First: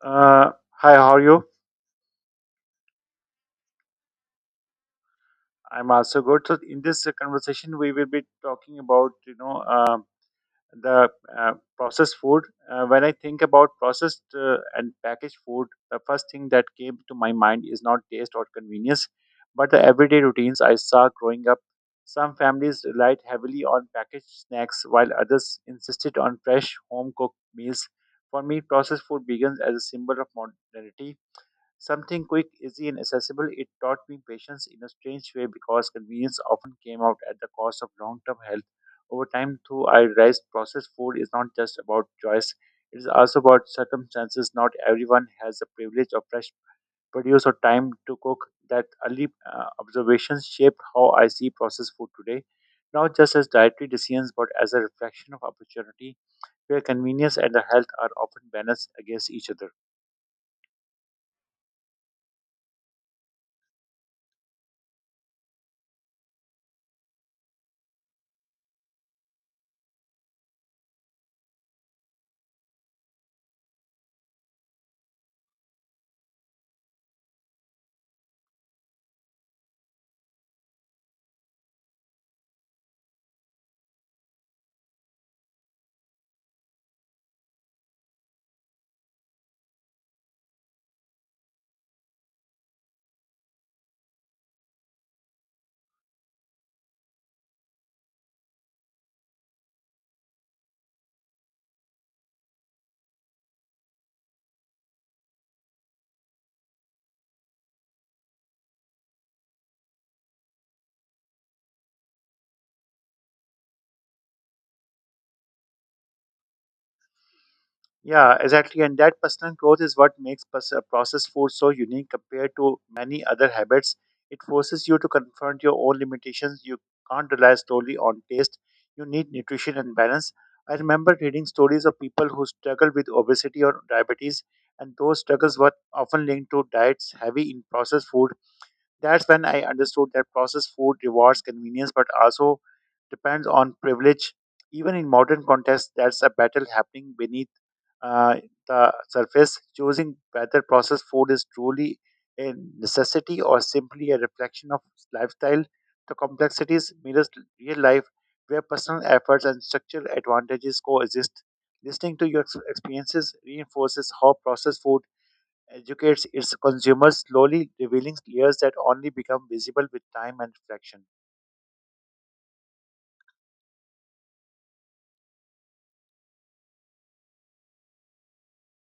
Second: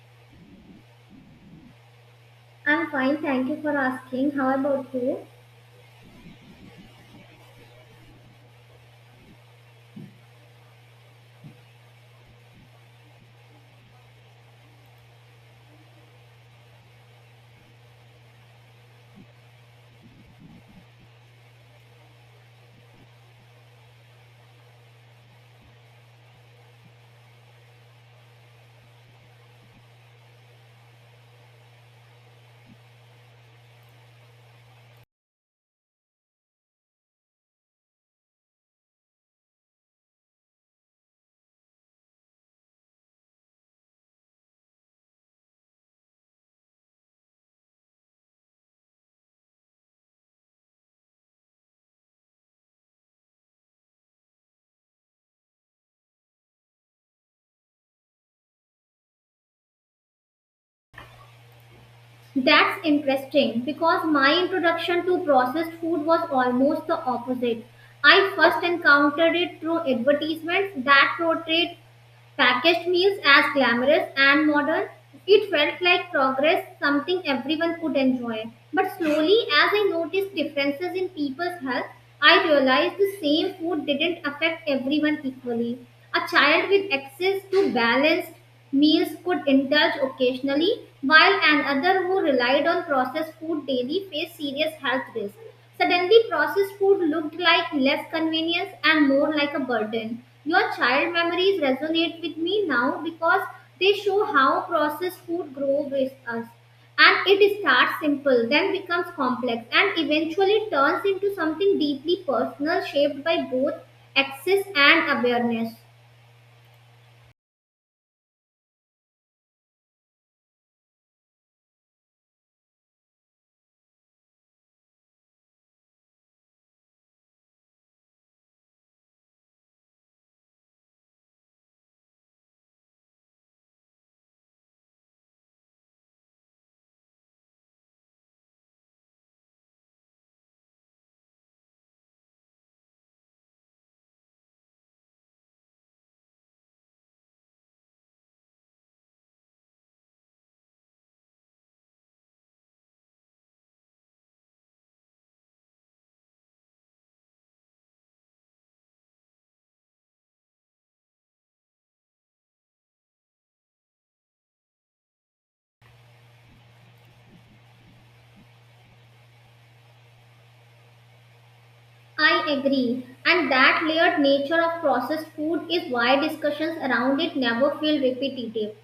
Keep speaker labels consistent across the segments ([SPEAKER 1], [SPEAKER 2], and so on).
[SPEAKER 1] Hi, how are you?
[SPEAKER 2] I'm fine, thank you for asking. How about you?
[SPEAKER 1] I'm also good. So in this conversation, we will be talking about you know the processed food. When I think about processed and packaged food, the first thing that came to my mind is not taste or convenience, but the everyday routines I saw growing up. Some families relied heavily on packaged snacks, while others insisted on fresh home cooked meals. For me, processed food begins as a symbol of modernity. Something quick, easy, and accessible, it taught me patience in a strange way because convenience often came out at the cost of long term health. Over time, too, I realized processed food is not just about choice, it is also about circumstances. Not everyone has the privilege of fresh produce or time to cook. That early observations shaped how I see processed food today, not just as dietary decisions, but as a reflection of opportunity where convenience and the health are often balanced against each other.
[SPEAKER 2] That's interesting because my introduction to processed food was almost the opposite. I first encountered it through advertisements that portrayed packaged meals as glamorous and modern. It felt like progress, something everyone could enjoy. But slowly, as I noticed differences in people's health, I realized the same food didn't affect everyone equally. A child with access to balanced meals could indulge occasionally, while another who relied on processed food daily faced serious health risks. Suddenly, processed food looked like less convenience and more like a burden. Your child memories resonate with me now because they show how processed food grows with us. And it starts simple, then becomes complex, and eventually turns into something deeply personal, shaped by both access and awareness.
[SPEAKER 1] Yeah, exactly. And that personal growth is what makes processed food so unique compared to many other habits. It forces you to confront your own limitations. You can't rely solely on taste. You need nutrition and balance. I remember reading stories of people who struggled with obesity or diabetes, and those struggles were often linked to diets heavy in processed food. That's when I understood that processed food rewards convenience but also depends on privilege. Even in modern contexts, that's a battle happening beneath uh, the surface. Choosing whether processed food is truly a necessity or simply a reflection of lifestyle. The complexities mirrors real life where personal efforts and structural advantages coexist. Listening to your experiences reinforces how processed food educates its consumers, slowly revealing layers that only become visible with time and reflection.
[SPEAKER 2] I agree, and that layered nature of processed food is why discussions around it never feel repetitive.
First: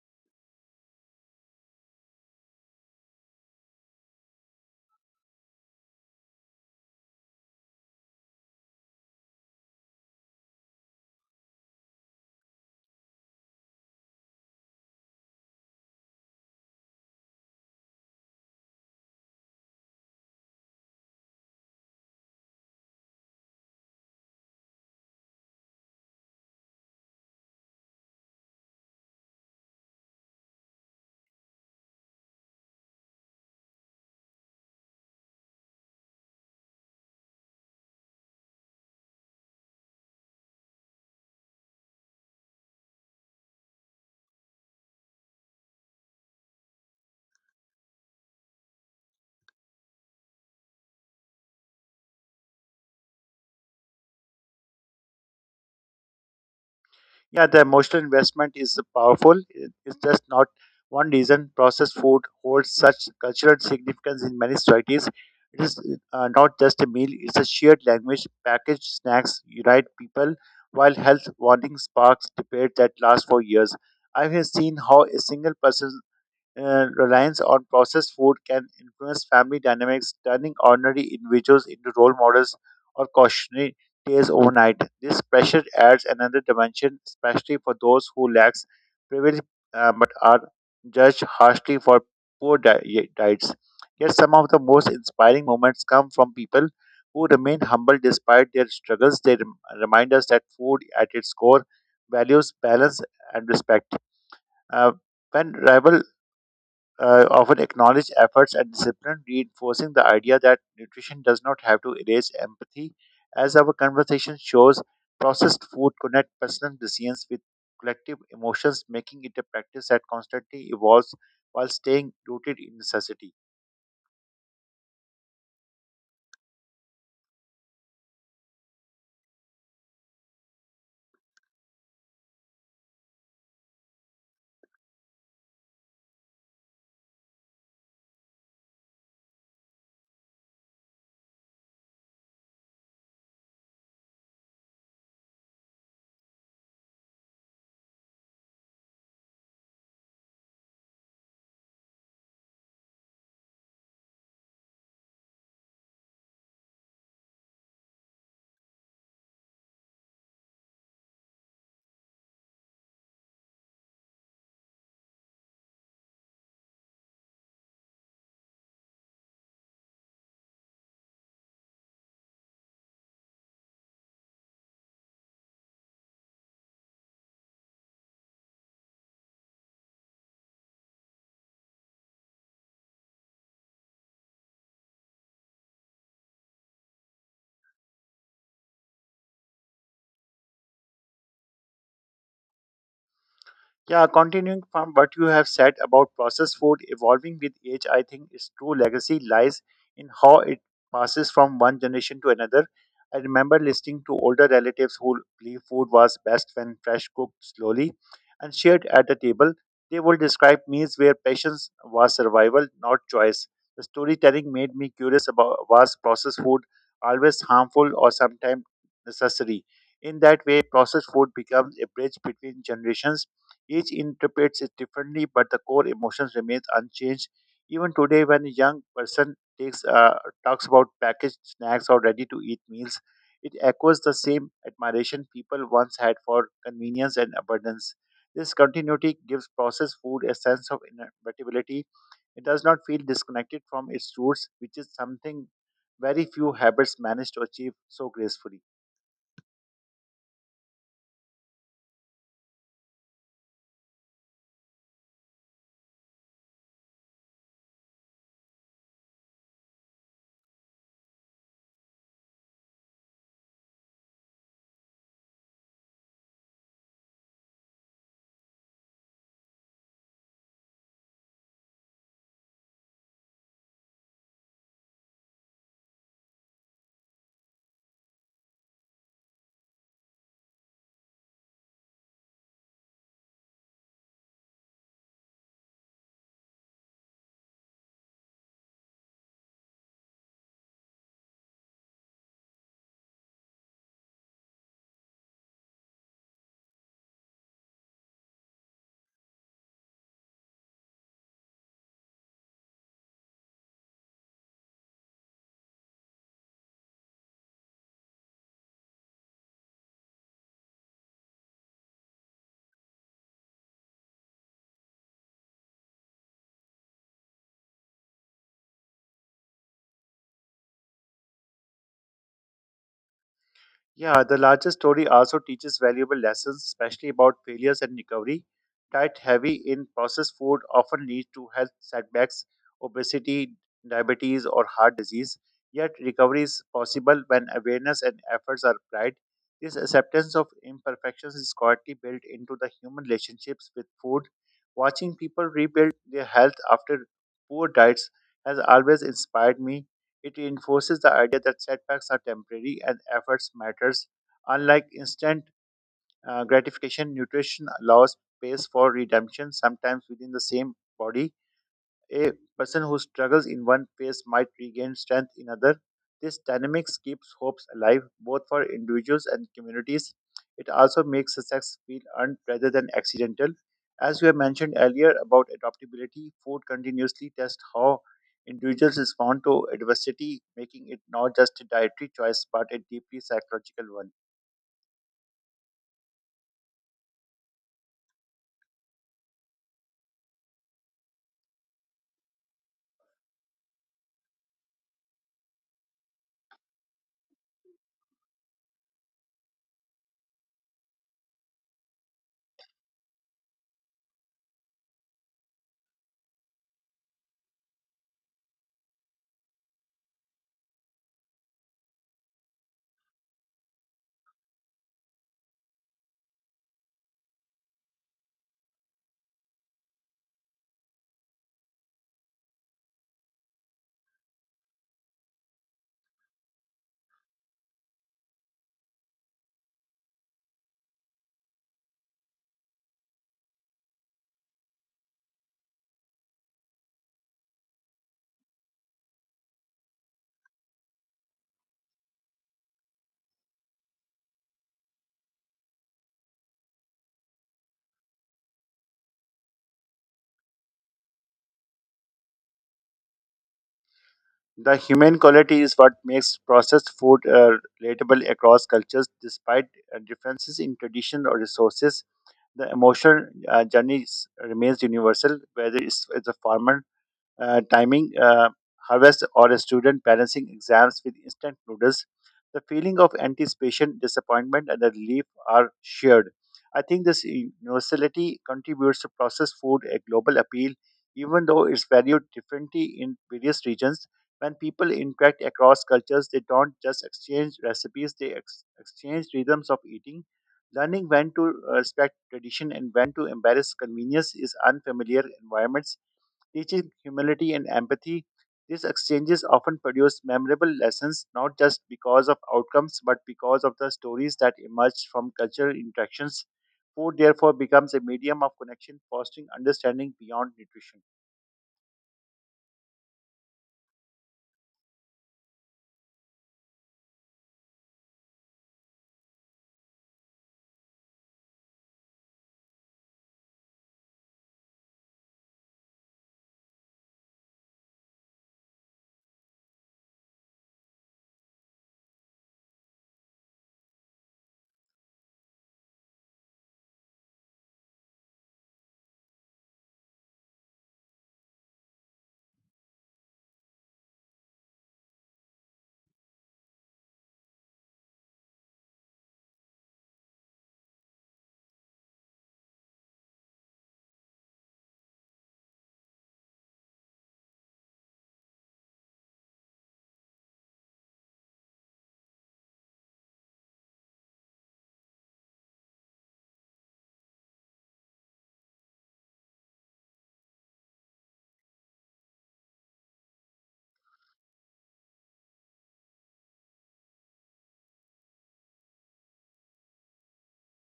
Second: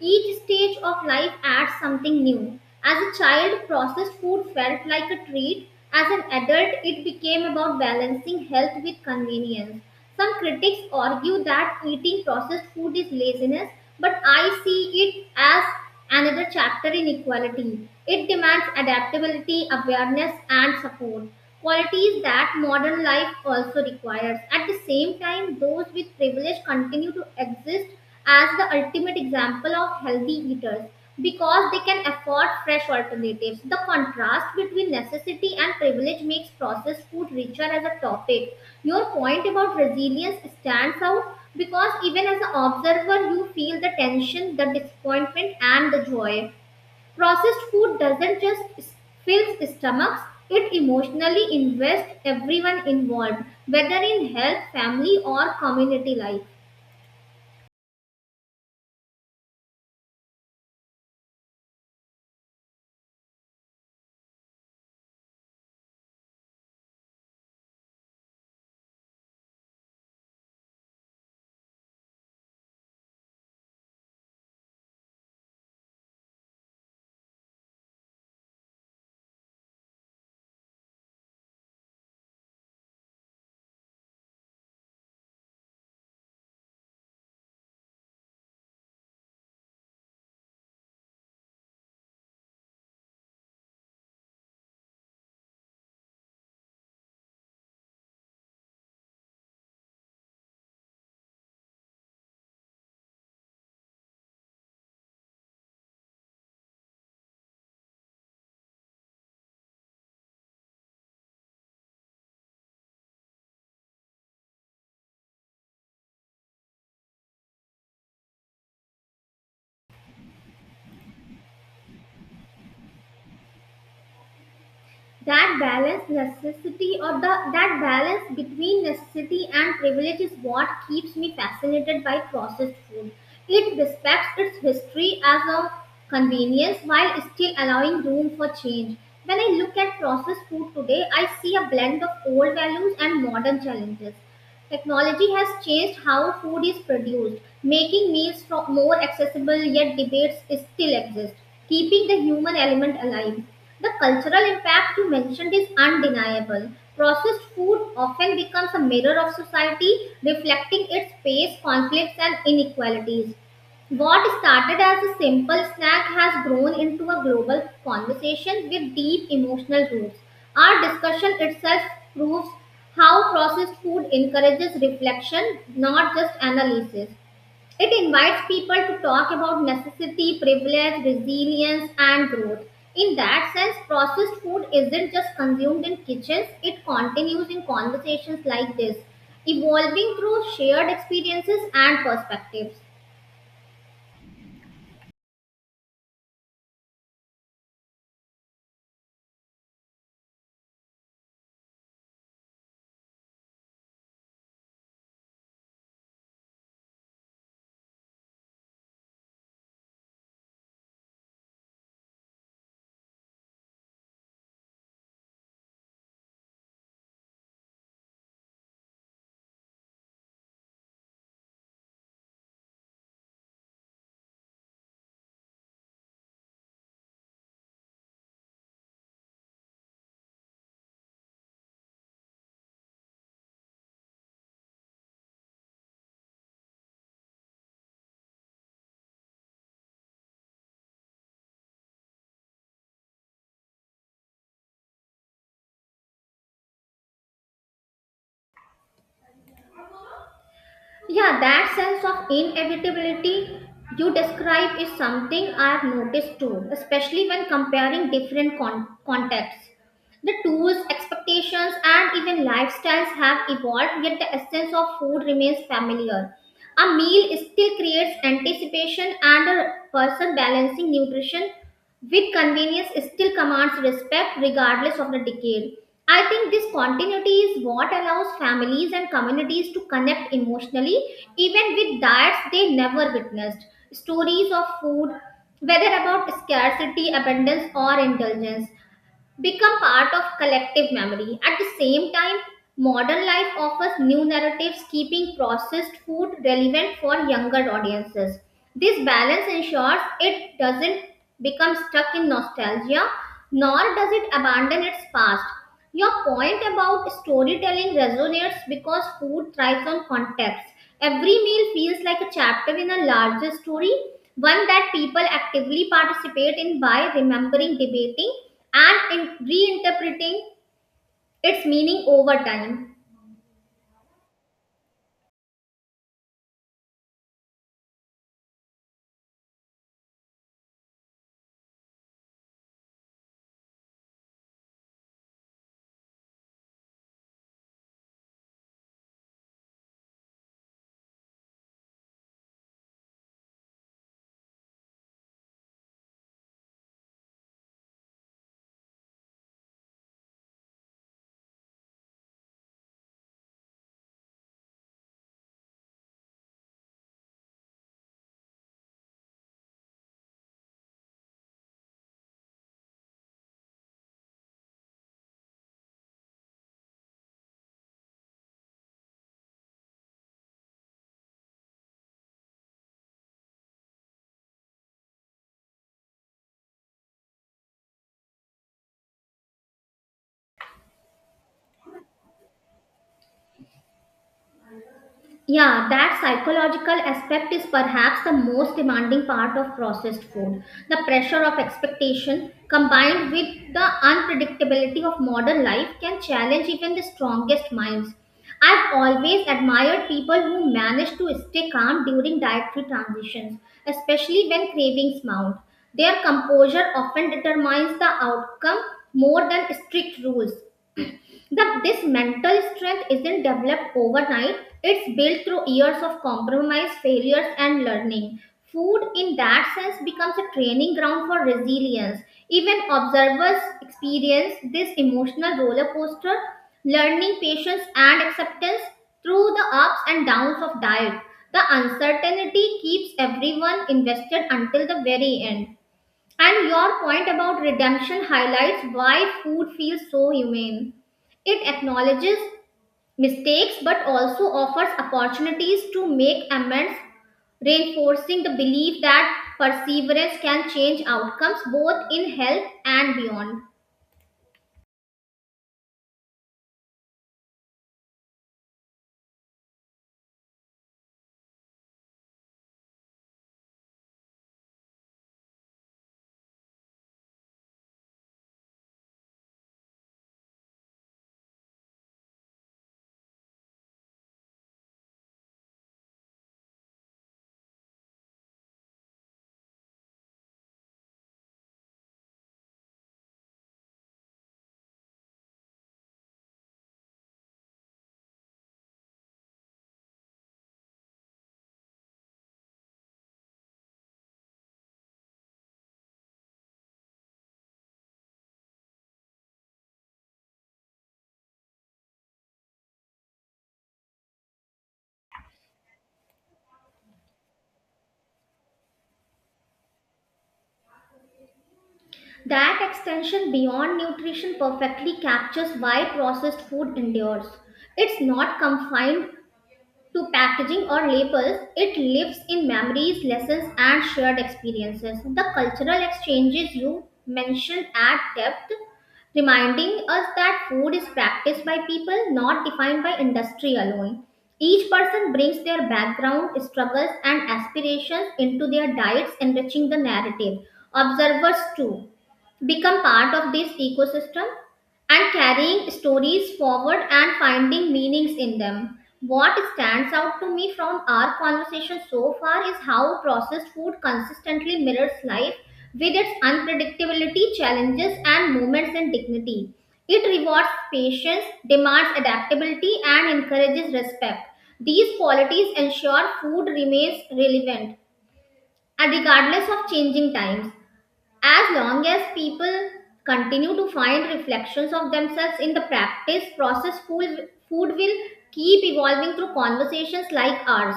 [SPEAKER 2] Each stage of life adds something new. As a child, processed food felt like a treat. As an adult, it became about balancing health with convenience. Some critics argue that eating processed food is laziness, but I see it as another chapter in equality. It demands adaptability, awareness, and support. Qualities that modern life also requires. At the same time, those with privilege continue to exist as the ultimate example of healthy eaters because they can afford fresh alternatives. The contrast between necessity and privilege makes processed food richer as a topic. Your point about resilience stands out because even as an observer, you feel the tension, the disappointment, and the joy. Processed food doesn't just fill stomachs, it emotionally invests everyone involved, whether in health, family, or community life.
[SPEAKER 1] Yeah, the emotional investment is powerful. It's just not one reason processed food holds such cultural significance in many societies. It is not just a meal, it's a shared language. Packaged snacks unite people, while health warnings sparks debate that lasts for years. I have seen how a single person reliance on processed food can influence family dynamics, turning ordinary individuals into role models or cautionary tales overnight. This pressure adds another dimension, especially for those who lack privilege but are judged harshly for poor diets. Yet, some of the most inspiring moments come from people who remain humble despite their struggles. They remind us that food, at its core, values balance and respect. Uh, when rival often acknowledge efforts and discipline, reinforcing the idea that nutrition does not have to erase empathy. As our conversation shows, processed food connect personal decisions with collective emotions, making it a practice that constantly evolves while staying rooted in necessity.
[SPEAKER 2] That balance between necessity and privilege is what keeps me fascinated by processed food. It respects its history as a convenience while still allowing room for change. When I look at processed food today, I see a blend of old values and modern challenges. Technology has changed how food is produced, making meals more accessible, yet debates still exist, keeping the human element alive. The cultural impact you mentioned is undeniable. Processed food often becomes a mirror of society, reflecting its pace, conflicts, and inequalities. What started as a simple snack has grown into a global conversation with deep emotional roots. Our discussion itself proves how processed food encourages reflection, not just analysis. It invites people to talk about necessity, privilege, resilience, and growth. In that sense, processed food isn't just consumed in kitchens, it continues in conversations like this, evolving through shared experiences and perspectives.
[SPEAKER 1] Yeah, continuing from what you have said about processed food evolving with age, I think its true legacy lies in how it passes from one generation to another. I remember listening to older relatives who believed food was best when fresh cooked slowly and shared at the table. They would describe meals where patience was survival, not choice. The storytelling made me curious about was processed food always harmful or sometimes necessary. In that way, processed food becomes a bridge between generations each interprets it differently, but the core emotions remains unchanged. Even today, when a young person takes talks about packaged snacks or ready-to-eat meals, it echoes the same admiration people once had for convenience and abundance. This continuity gives processed food a sense of inevitability. It does not feel disconnected from its roots, which is something very few habits manage to achieve so gracefully.
[SPEAKER 2] Yeah, that sense of inevitability you describe is something I've noticed too, especially when comparing different contexts. The tools, expectations, and even lifestyles have evolved, yet the essence of food remains familiar. A meal still creates anticipation, and a person balancing nutrition with convenience still commands respect regardless of the decade. I think this continuity is what allows families and communities to connect emotionally, even with diets they never witnessed. Stories of food, whether about scarcity, abundance, or indulgence, become part of collective memory. At the same time, modern life offers new narratives, keeping processed food relevant for younger audiences. This balance ensures it doesn't become stuck in nostalgia, nor does it abandon its past. Your point about storytelling resonates because food thrives on context. Every meal feels like a chapter in a larger story, one that people actively participate in by remembering, debating, and reinterpreting its meaning over time.
[SPEAKER 1] Yeah, the larger story also teaches valuable lessons, especially about failures and recovery. Diet heavy in processed food often leads to health setbacks, obesity, diabetes, or heart disease. Yet, recovery is possible when awareness and efforts are applied. This acceptance of imperfections is quietly built into the human relationships with food. Watching people rebuild their health after poor diets has always inspired me. It reinforces the idea that setbacks are temporary and efforts matters. Unlike instant gratification, nutrition allows space for redemption, sometimes within the same body. A person who struggles in one phase might regain strength in other. This dynamics keeps hopes alive both for individuals and communities. It also makes success feel earned rather than accidental. As we have mentioned earlier about adaptability, food continuously tests how individuals respond to adversity, making it not just a dietary choice but a deeply psychological one.
[SPEAKER 2] Yeah, that psychological aspect is perhaps the most demanding part of processed food. The pressure of expectation combined with the unpredictability of modern life can challenge even the strongest minds. I've always admired people who manage to stay calm during dietary transitions, especially when cravings mount. Their composure often determines the outcome more than strict rules. That this mental strength isn't developed overnight, it's built through years of compromise, failures, and learning. Food in that sense becomes a training ground for resilience. Even observers experience this emotional roller coaster, learning patience and acceptance through the ups and downs of diet. The uncertainty keeps everyone invested until the very end, and your point about redemption highlights why food feels so humane. It acknowledges mistakes but also offers opportunities to make amends, reinforcing the belief that perseverance can change outcomes both in health and beyond.
[SPEAKER 1] The humane quality is what makes processed food relatable across cultures despite differences in tradition or resources. The emotional journey remains universal, whether it's as a farmer timing harvest, or a student balancing exams with instant noodles, the feeling of anticipation, disappointment, and the relief are shared. I think this universality contributes to processed food a global appeal, even though it's valued differently in various regions. When people interact across cultures, they don't just exchange recipes, they exchange rhythms of eating. Learning when to respect tradition and when to embrace convenience is unfamiliar environments teaching humility and empathy. These exchanges often produce memorable lessons, not just because of outcomes, but because of the stories that emerge from cultural interactions. Food, therefore, becomes a medium of connection, fostering understanding beyond nutrition.
[SPEAKER 2] That extension beyond nutrition perfectly captures why processed food endures. It's not confined to packaging or labels, it lives in memories, lessons, and shared experiences. The cultural exchanges you mention at depth, reminding us that food is practiced by people, not defined by industry alone. Each person brings their background, struggles, and aspirations into their diets, enriching the narrative. Observers, too, become part of this ecosystem and carrying stories forward and finding meanings in them. What stands out to me from our conversation so far is how processed food consistently mirrors life with its unpredictability, challenges, and moments in dignity. It rewards patience, demands adaptability, and encourages respect. These qualities ensure food remains relevant and regardless of changing times. As long as people continue to find reflections of themselves in the practice, process, food will keep evolving through conversations like ours.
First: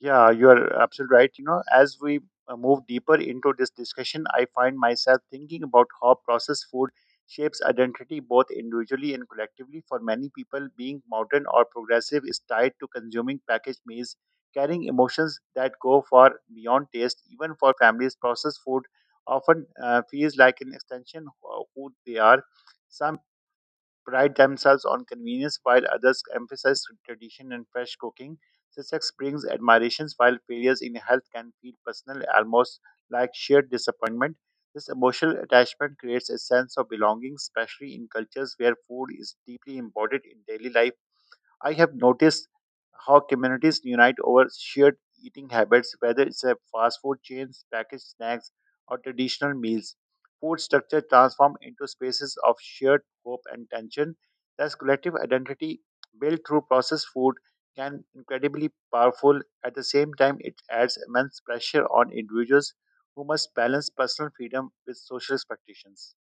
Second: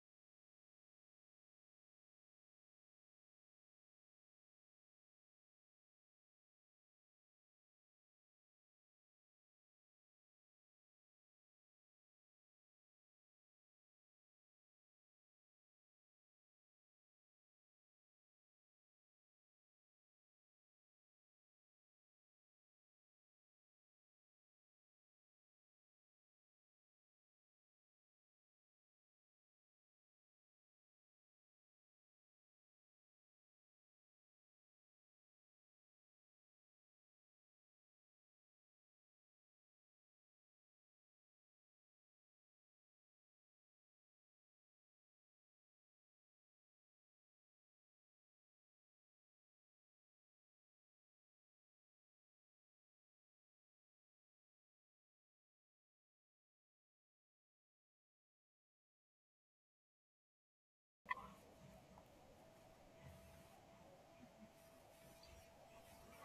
[SPEAKER 1] Yeah, you are absolutely right. You know, as we move deeper into this discussion, I find myself thinking about how processed food shapes identity both individually and collectively. For many people, being modern or progressive is tied to consuming packaged meals, carrying emotions that go far beyond taste. Even for families, processed food often feels like an extension of who they are. Some pride themselves on convenience while others emphasize tradition and fresh cooking. Success brings admirations while failures in health can feel personal, almost like shared disappointment. This emotional attachment creates a sense of belonging, especially in cultures where food is deeply embodied in daily life. I have noticed how communities unite over shared eating habits, whether it's a fast food chains, packaged snacks, or traditional meals. Food structure transform into spaces of shared hope and tension. Thus, collective identity built through processed food can incredibly powerful. At the same time, it adds immense pressure on individuals who must balance personal freedom with social expectations.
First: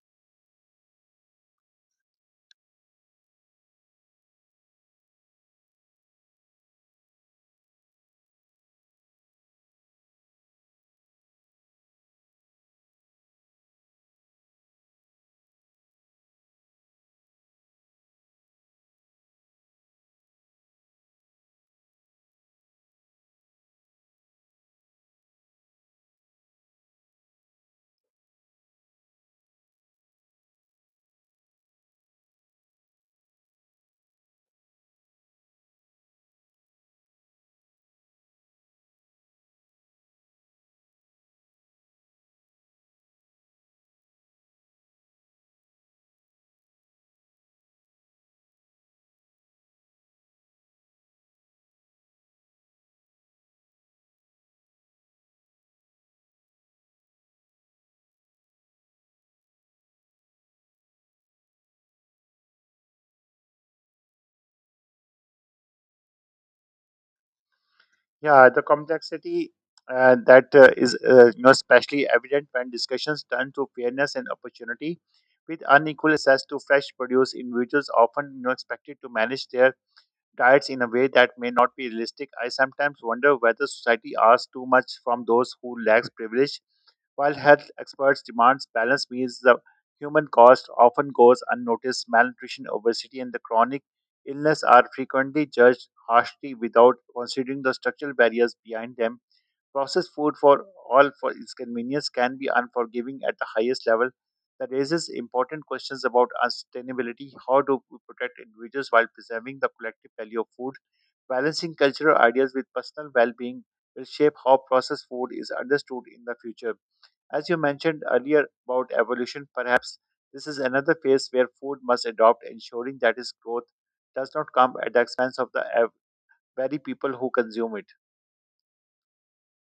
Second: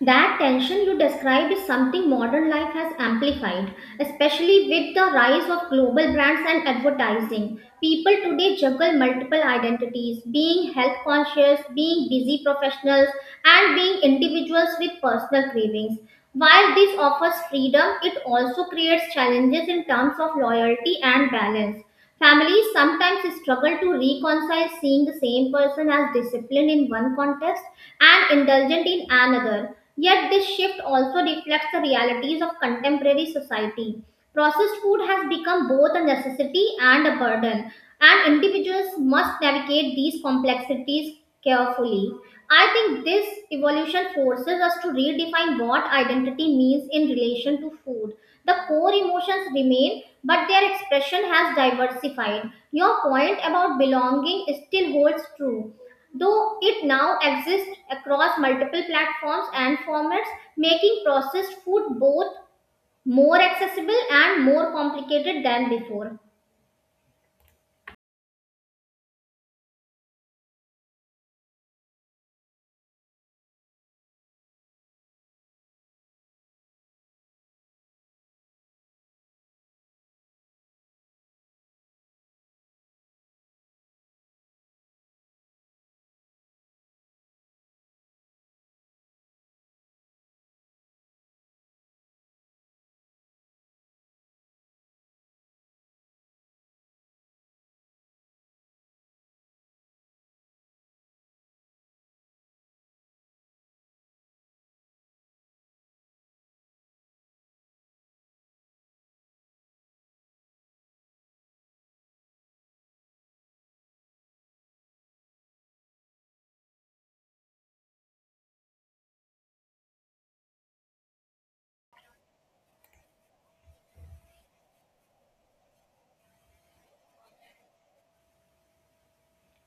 [SPEAKER 2] That tension you described is something modern life has amplified, especially with the rise of global brands and advertising. People today juggle multiple identities, being health conscious, being busy professionals, and being individuals with personal cravings. While this offers freedom, it also creates challenges in terms of loyalty and balance. Families sometimes struggle to reconcile seeing the same person as disciplined in one context and indulgent in another. Yet, this shift also reflects the realities of contemporary society. Processed food has become both a necessity and a burden, and individuals must navigate these complexities carefully. I think this evolution forces us to redefine what identity means in relation to food. The core emotions remain, but their expression has diversified. Your point about belonging still holds true, though it now exists across multiple platforms and formats, making processed food both more accessible and more complicated than before.
[SPEAKER 1] Yeah, the complexity that is you know, especially evident when discussions turn to fairness and opportunity. With unequal access to fresh produce, individuals often expected to manage their diets in a way that may not be realistic. I sometimes wonder whether society asks too much from those who lacks privilege, while health experts demand balanced meals, the human cost often goes unnoticed. Malnutrition, obesity, and the chronic illness are frequently judged harshly without considering the structural barriers behind them. Processed food, for all for its convenience, can be unforgiving at the highest level. That raises important questions about sustainability. How do we protect individuals while preserving the collective value of food? Balancing cultural ideas with personal well being will shape how processed food is understood in the future. As you mentioned earlier about evolution, perhaps this is another phase where food must adopt, ensuring that its growth does not come at the expense of the very people who consume it.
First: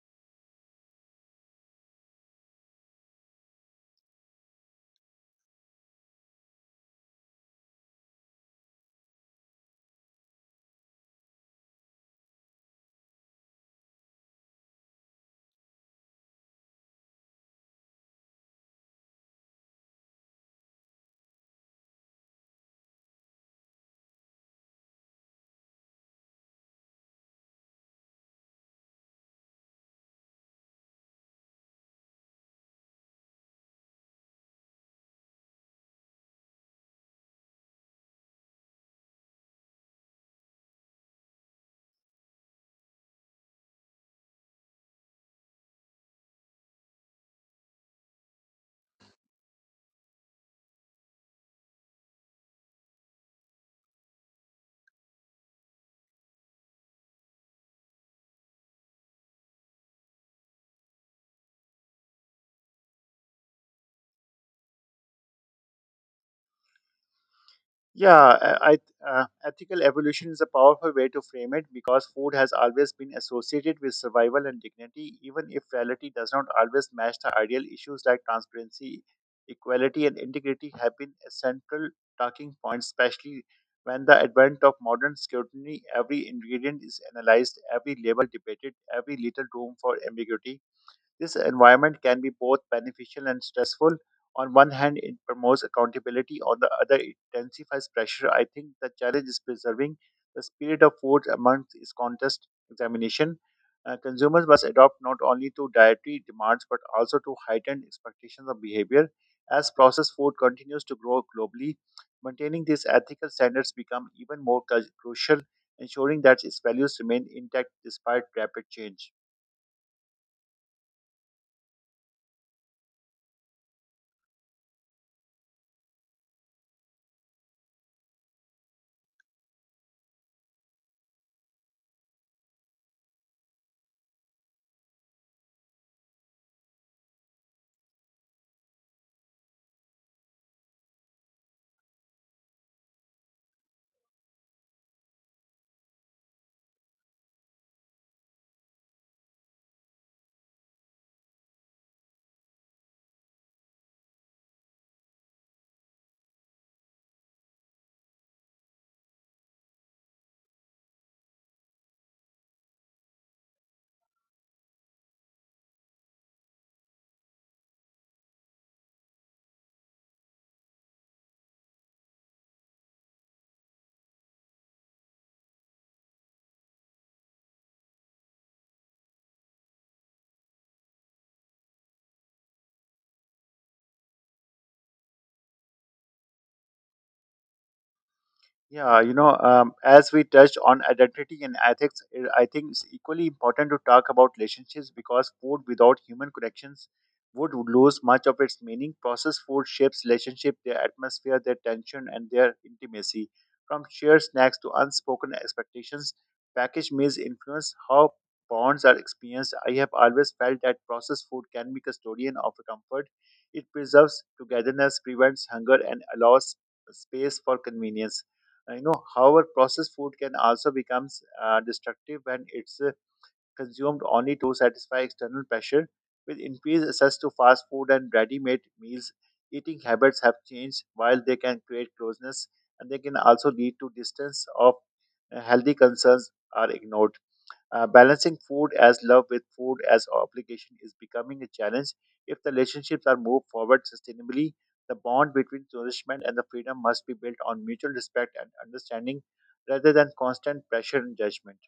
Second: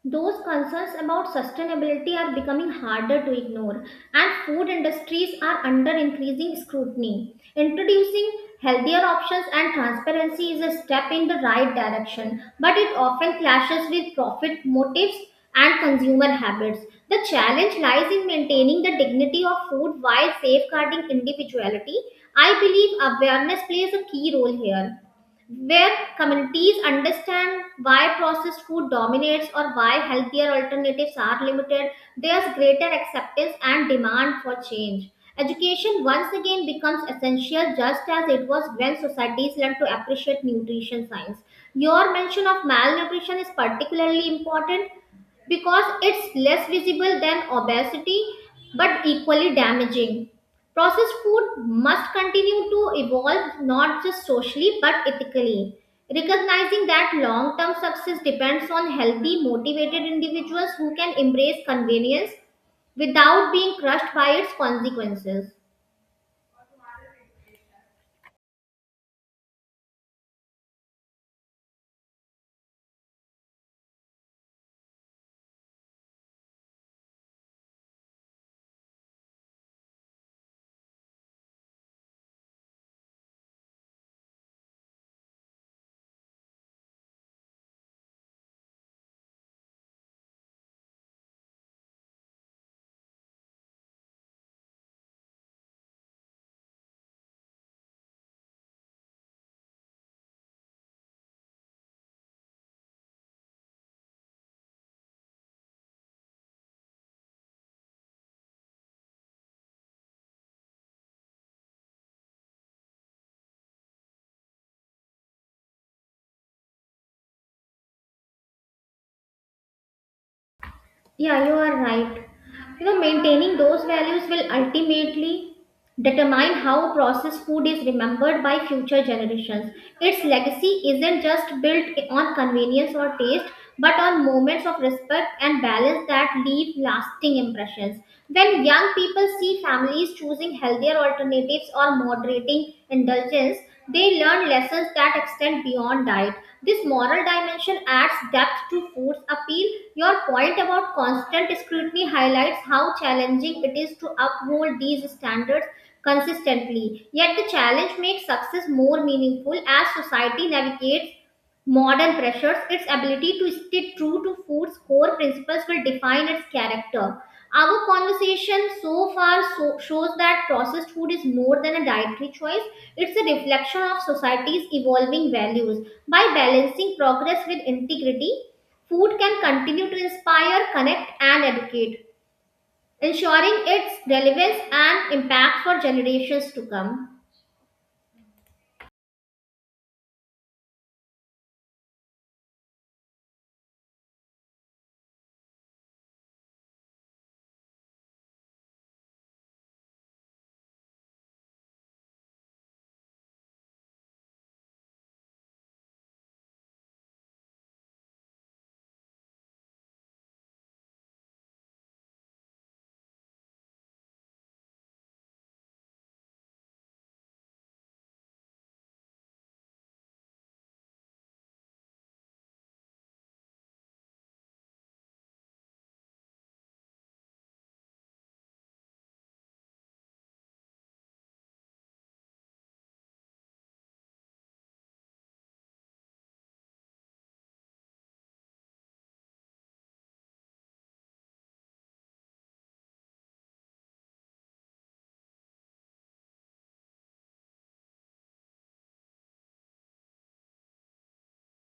[SPEAKER 2] Those concerns about sustainability are becoming harder to ignore, and food industries are under increasing scrutiny. Introducing healthier options and transparency is a step in the right direction, but it often clashes with profit motives and consumer habits. The challenge lies in maintaining the dignity of food while safeguarding individuality. I believe awareness plays a key role here. Where communities understand why processed food dominates or why healthier alternatives are limited, there's greater acceptance and demand for change. Education once again becomes essential, just as it was when societies learned to appreciate nutrition science. Your mention of malnutrition is particularly important because it's less visible than obesity but equally damaging. Processed food must continue to evolve not just socially but ethically, recognizing that long term success depends on healthy, motivated individuals who can embrace convenience without being crushed by its consequences.
[SPEAKER 1] Yeah, ethical evolution is a powerful way to frame it because food has always been associated with survival and dignity, even if reality does not always match the ideal. Issues like transparency, equality, and integrity have been a central talking point, especially when the advent of modern scrutiny, every ingredient is analyzed, every label debated, every little room for ambiguity. This environment can be both beneficial and stressful. On one hand, it promotes accountability, on the other, it intensifies pressure. I think the challenge is preserving the spirit of food amongst its contest examination. Consumers must adopt not only to dietary demands but also to heightened expectations of behavior. As processed food continues to grow globally, maintaining these ethical standards become even more crucial, ensuring that its values remain intact despite rapid change.
[SPEAKER 2] Yeah, you are right. You know, maintaining those values will ultimately determine how processed food is remembered by future generations. Its legacy isn't just built on convenience or taste, but on moments of respect and balance that leave lasting impressions. When young people see families choosing healthier alternatives or moderating indulgence, they learn lessons that extend beyond diet. This moral dimension adds depth to food's appeal. Your point about constant scrutiny highlights how challenging it is to uphold these standards consistently. Yet the challenge makes success more meaningful. As society navigates modern pressures, its ability to stay true to food's core principles will define its character. Our conversation so far shows that processed food is more than a dietary choice, it's a reflection of society's evolving values. By balancing progress with integrity, food can continue to inspire, connect, and educate, ensuring its relevance and impact for generations to come.
[SPEAKER 1] Yeah, as we touched on identity and ethics, I think it's equally important to talk about relationships because food without human connections would lose much of its meaning. Processed food shapes relationship, their atmosphere, their tension, and their intimacy. From shared snacks to unspoken expectations, packaged meals influence how bonds are experienced. I have always felt that processed food can be custodian of comfort. It preserves togetherness, prevents hunger, and allows space for convenience. However, processed food can also becomes destructive when it's consumed only to satisfy external pressure with increased access to fast food and ready-made meals. Eating habits have changed. While they can create closeness, and they can also lead to distance of healthy concerns are ignored. Balancing food as love with food as obligation is becoming a challenge. If the relationships are moved forward sustainably, the bond between nourishment and the freedom must be built on mutual respect and understanding rather than constant pressure and judgment.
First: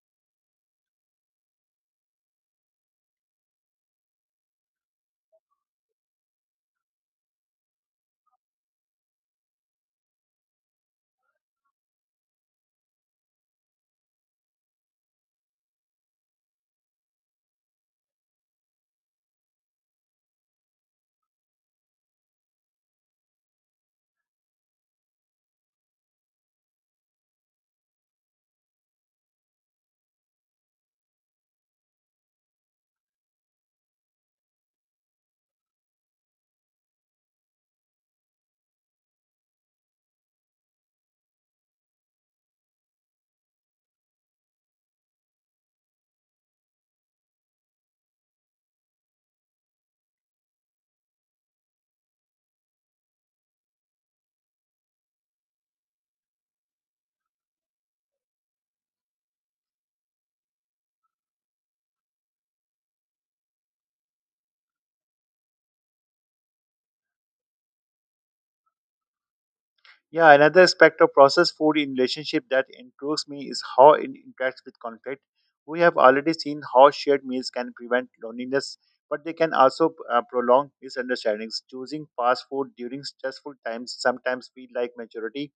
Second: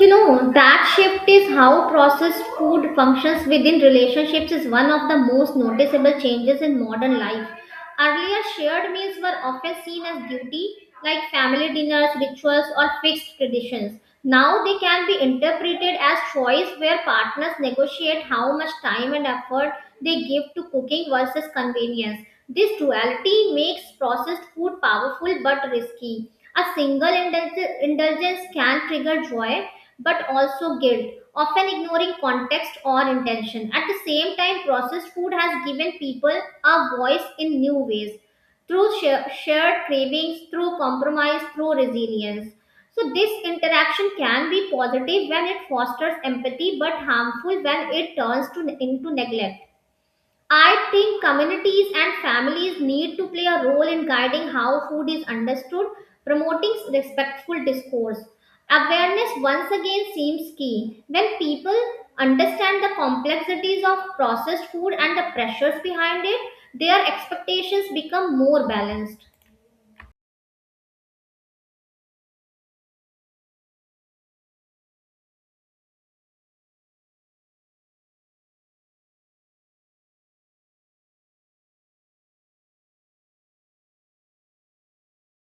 [SPEAKER 2] You know, that shift is how processed food functions within relationships is one of the most noticeable changes in modern life. Earlier, shared meals were often seen as duty, like family dinners, rituals, or fixed traditions. Now they can be interpreted as choice where partners negotiate how much time and effort they give to cooking versus convenience. This duality makes processed food powerful but risky. A single indulgence can trigger joy, but also guilt, often ignoring context or intention. At the same time, processed food has given people a voice in new ways through shared cravings, through compromise, through resilience. So, this interaction can be positive when it fosters empathy but harmful when it into neglect. I think communities and families need to play a role in guiding how food is understood, promoting respectful discourse. Awareness once again seems key. When people understand the complexities of processed food and the pressures behind it, their expectations become more balanced.
[SPEAKER 1] Yeah, another aspect of processed food in relationship that intrigues me is how it interacts with conflict. We have already seen how shared meals can prevent loneliness, but they can also prolong misunderstandings. Choosing fast food during stressful times sometimes feel like maturity,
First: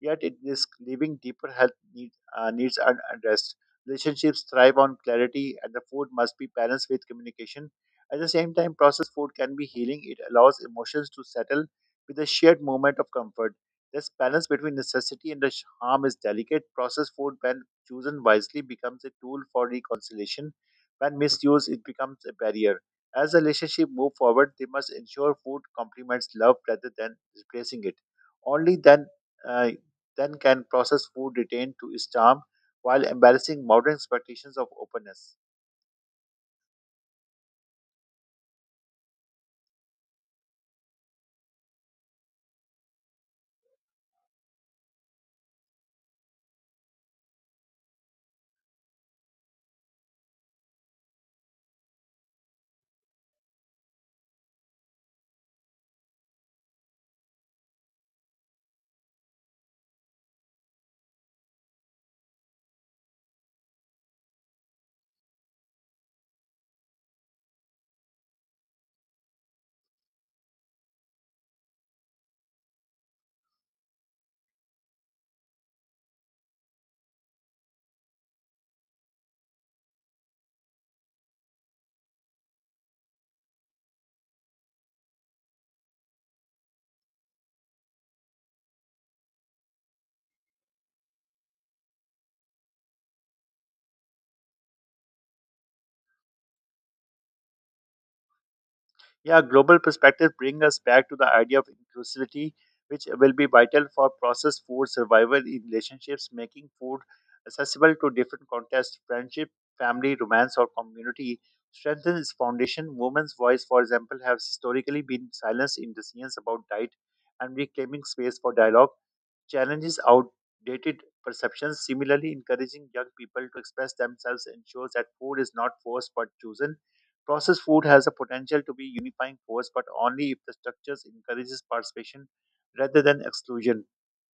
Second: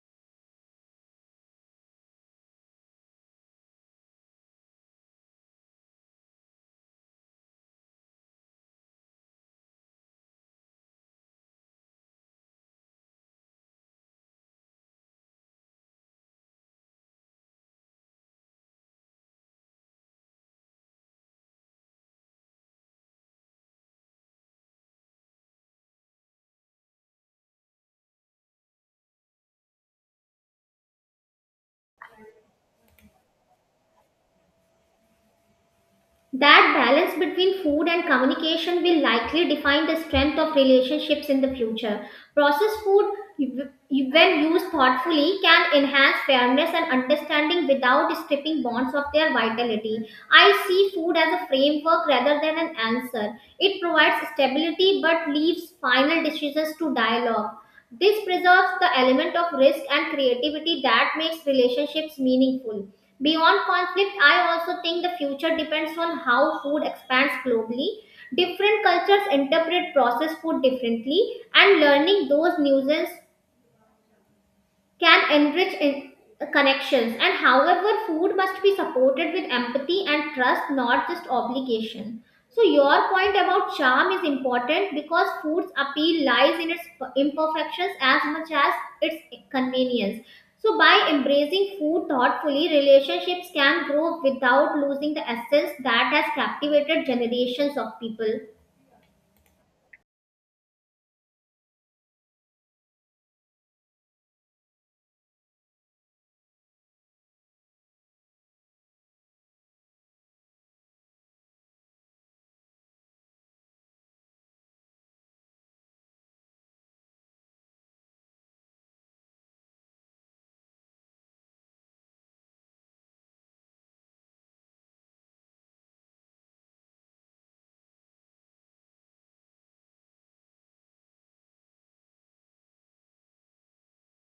[SPEAKER 1] yet it risks leaving deeper health needs unaddressed. Relationships thrive on clarity, and the food must be balanced with communication. At the same time, processed food can be healing. It allows emotions to settle with a shared moment of comfort. This balance between necessity and the harm is delicate. Processed food, when chosen wisely, becomes a tool for reconciliation. When misused, it becomes a barrier. As the relationship move forward, they must ensure food complements love rather than replacing it. Only uh, then can process food retained to its charm while embarrassing modern expectations of openness.
[SPEAKER 2] That balance between food and communication will likely define the strength of relationships in the future. Processed food, when used thoughtfully, can enhance fairness and understanding without stripping bonds of their vitality. I see food as a framework rather than an answer. It provides stability but leaves final decisions to dialogue. This preserves the element of risk and creativity that makes relationships meaningful. Beyond conflict, I also think the future depends on how food expands globally. Different cultures interpret processed food differently, and learning those nuances can enrich in connections. And however, food must be supported with empathy and trust, not just obligation. So your point about charm is important because food's appeal lies in its imperfections as much as its convenience. So by embracing food thoughtfully, relationships can grow without losing the essence that has captivated generations of people.
[SPEAKER 1] Yeah, global perspective brings us back to the idea of inclusivity, which will be vital for processed food survival in relationships, making food accessible to different contexts, friendship, family, romance, or community strengthens its foundation. Women's voice, for example, has historically been silenced in decisions about diet, and reclaiming space for dialogue challenges outdated perceptions. Similarly, encouraging young people to express themselves ensures that food is not forced but chosen. Processed food has the potential to be unifying force, but only if the structures encourages participation rather than exclusion.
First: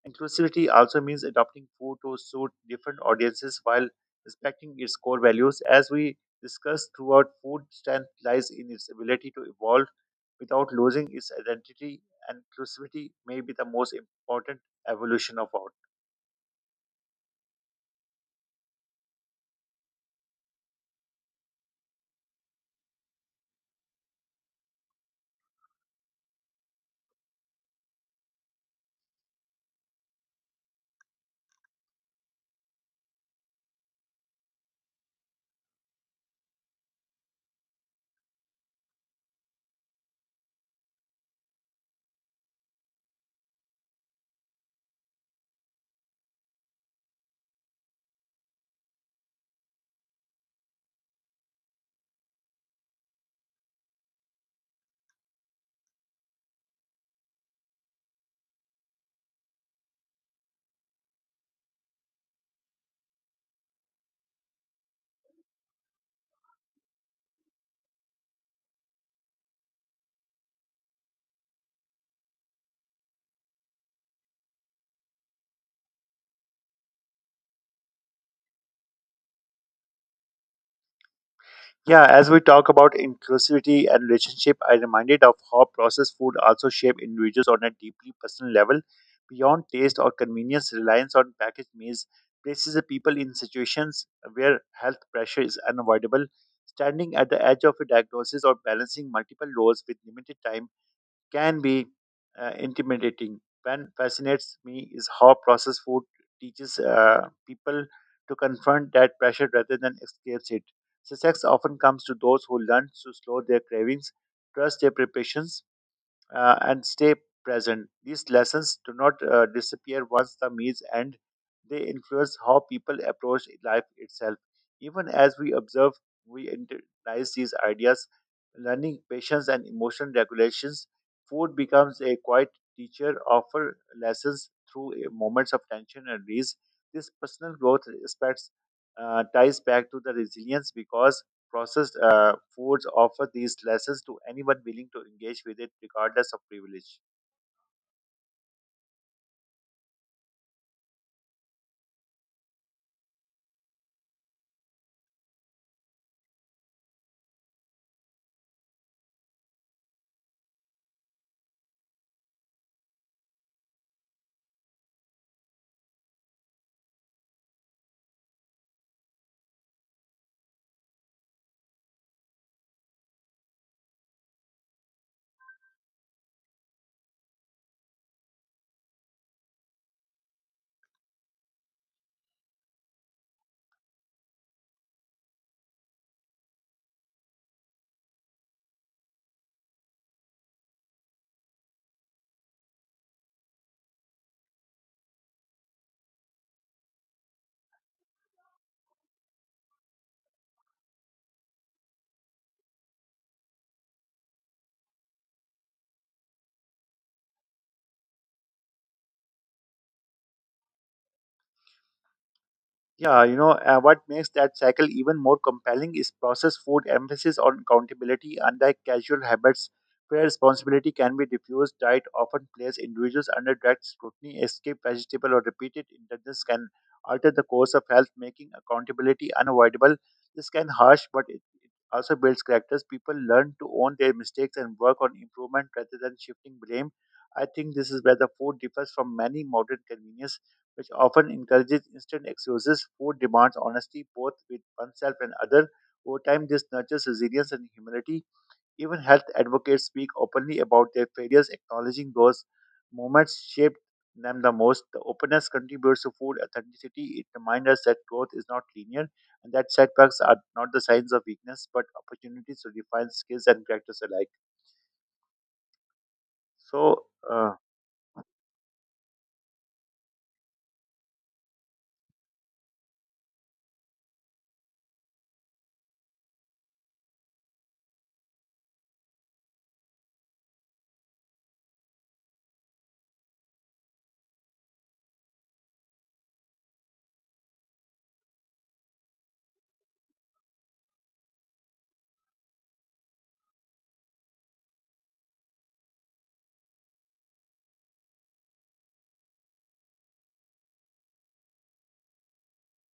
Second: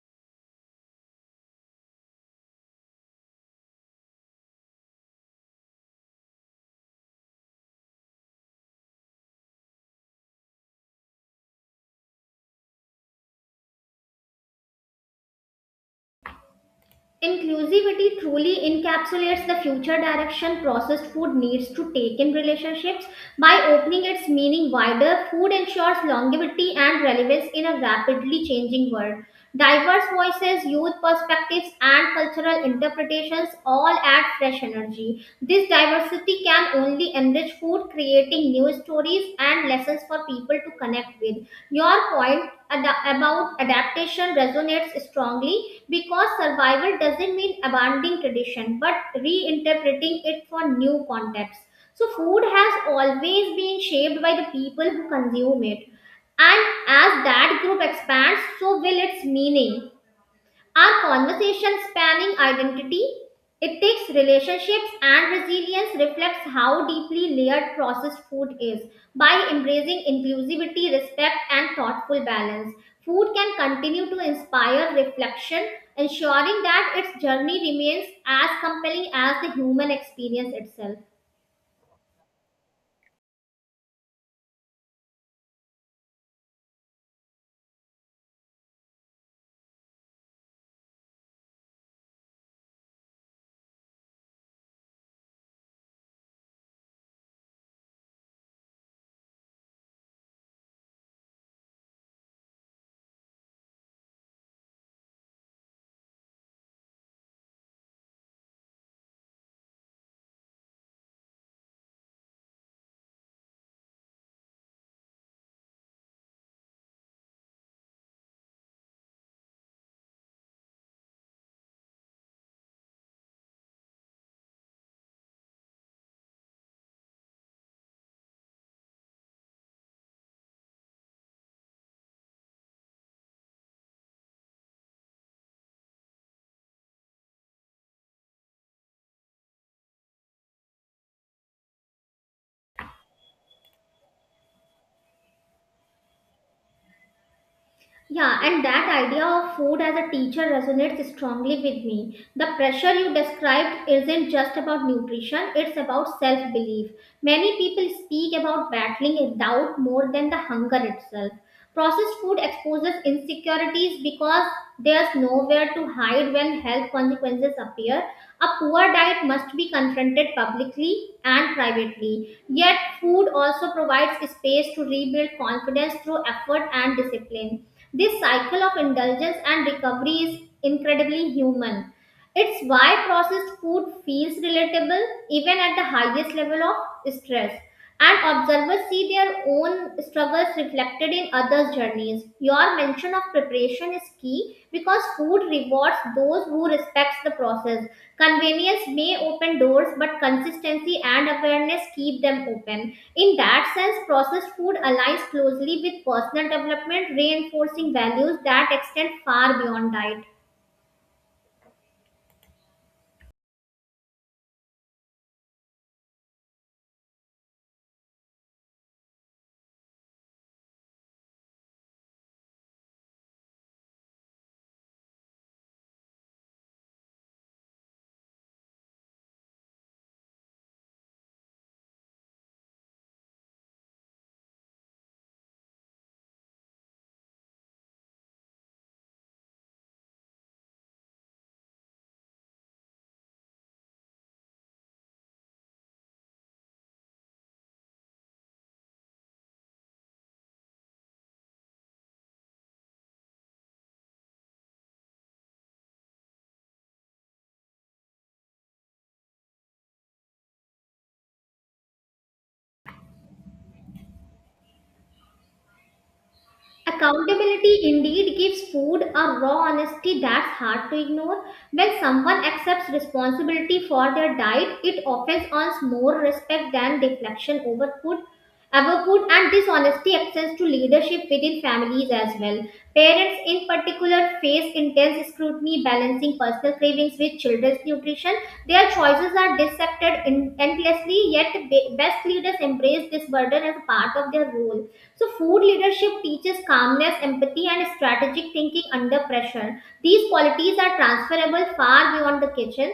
[SPEAKER 1] Inclusivity also means adopting food to suit different audiences while respecting its core values. As we discussed throughout, food strength lies in its ability to evolve without losing its identity, and inclusivity may be the most important evolution of all.
[SPEAKER 2] Inclusivity truly encapsulates the future direction processed food needs to take in relationships. By opening its meaning wider, food ensures longevity and relevance in a rapidly changing world. Diverse voices, youth perspectives, and cultural interpretations all add fresh energy. This diversity can only enrich food, creating new stories and lessons for people to connect with. Your point about adaptation resonates strongly because survival doesn't mean abandoning tradition but reinterpreting it for new contexts. So, food has always been shaped by the people who consume it, and as that group expands, so will its meaning. Our conversation spanning identity, ethics, relationships, and resilience reflects how deeply layered processed food is. By embracing inclusivity, respect, and thoughtful balance, food can continue to inspire reflection, ensuring that its journey remains as compelling as the human experience itself.
[SPEAKER 1] Yeah, as we talk about inclusivity and relationship, I reminded of how processed food also shape individuals on a deeply personal level. Beyond taste or convenience, reliance on packaged meals places the people in situations where health pressure is unavoidable. Standing at the edge of a diagnosis or balancing multiple roles with limited time can be intimidating. What fascinates me is how processed food teaches people to confront that pressure rather than escape it. Success often comes to those who learn to slow their cravings, trust their preparations, and stay present. These lessons do not disappear once the meals end. They influence how people approach life itself. Even as we observe, we internalize these ideas, learning patience and emotional regulations. Food becomes a quiet teacher, offer lessons through moments of tension and ease. This personal growth aspects ties back to the resilience because processed foods offer these lessons to anyone willing to engage with it, regardless of privilege.
[SPEAKER 2] Yeah, and that idea of food as a teacher resonates strongly with me. The pressure you described isn't just about nutrition, it's about self belief. Many people speak about battling a doubt more than the hunger itself. Processed food exposes insecurities because there's nowhere to hide when health consequences appear. A poor diet must be confronted publicly and privately. Yet, food also provides space to rebuild confidence through effort and discipline. This cycle of indulgence and recovery is incredibly human. It's why processed food feels relatable even at the highest level of stress, and observers see their own struggles reflected in others' journeys. Your mention of preparation is key because food rewards those who respects the process. Convenience may open doors, but consistency and awareness keep them open. In that sense, processed food aligns closely with personal development, reinforcing values that extend far beyond diet.
[SPEAKER 1] Yeah, what makes that cycle even more compelling is processed food emphasis on accountability, unlike casual habits where responsibility can be diffused. Diet often places individuals under direct scrutiny. A skip vegetable or repeated indulgence can alter the course of health, making accountability unavoidable. This can harsh, but it also builds characters. People learn to own their mistakes and work on improvement rather than shifting blame. I think this is where the food differs from many modern convenience which often encourages instant excuses. Food demands honesty both with oneself and other. Over time, this nurtures resilience and humility. Even health advocates speak openly about their failures, acknowledging those moments shaped them the most. The openness contributes to food authenticity. It reminds us that growth is not linear and that setbacks are not the signs of weakness but opportunities to refine skills and practice alike. So, uh,
[SPEAKER 2] Accountability indeed gives food a raw honesty that's hard to ignore. When someone accepts responsibility for their diet, it often earns more respect than deflection over food. Over food and dishonesty extends to leadership within families as well. Parents, in particular, face intense scrutiny balancing personal cravings with children's nutrition. Their choices are dissected endlessly, yet, best leaders embrace this burden as part of their role. So, food leadership teaches calmness, empathy, and strategic thinking under pressure. These qualities are transferable far beyond the kitchen.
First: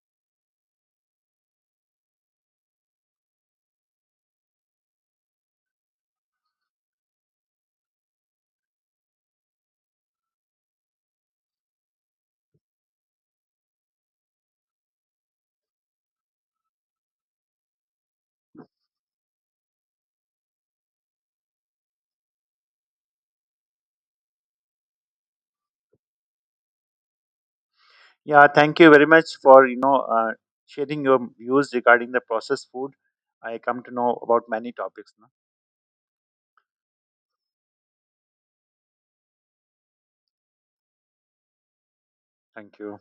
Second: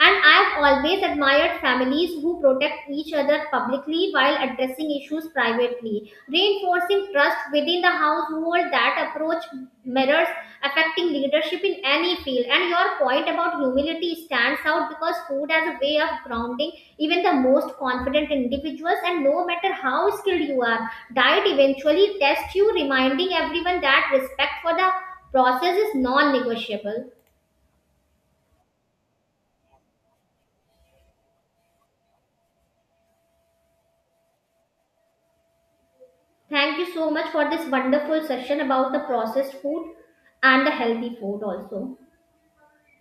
[SPEAKER 2] And I've always admired families who protect each other publicly while addressing issues privately. Reinforcing trust within the household, that approach mirrors affecting leadership in any field. And your point about humility stands out because food has a way of grounding even the most confident individuals, and no matter how skilled you are, diet eventually tests you, reminding everyone that respect for the process is non negotiable.
[SPEAKER 1] Yeah, thank you very much for sharing your views regarding the processed food. I come to know about many topics. No?
[SPEAKER 2] Thank you so much for this wonderful session about the processed food and the healthy food, also.
[SPEAKER 1] Thank you.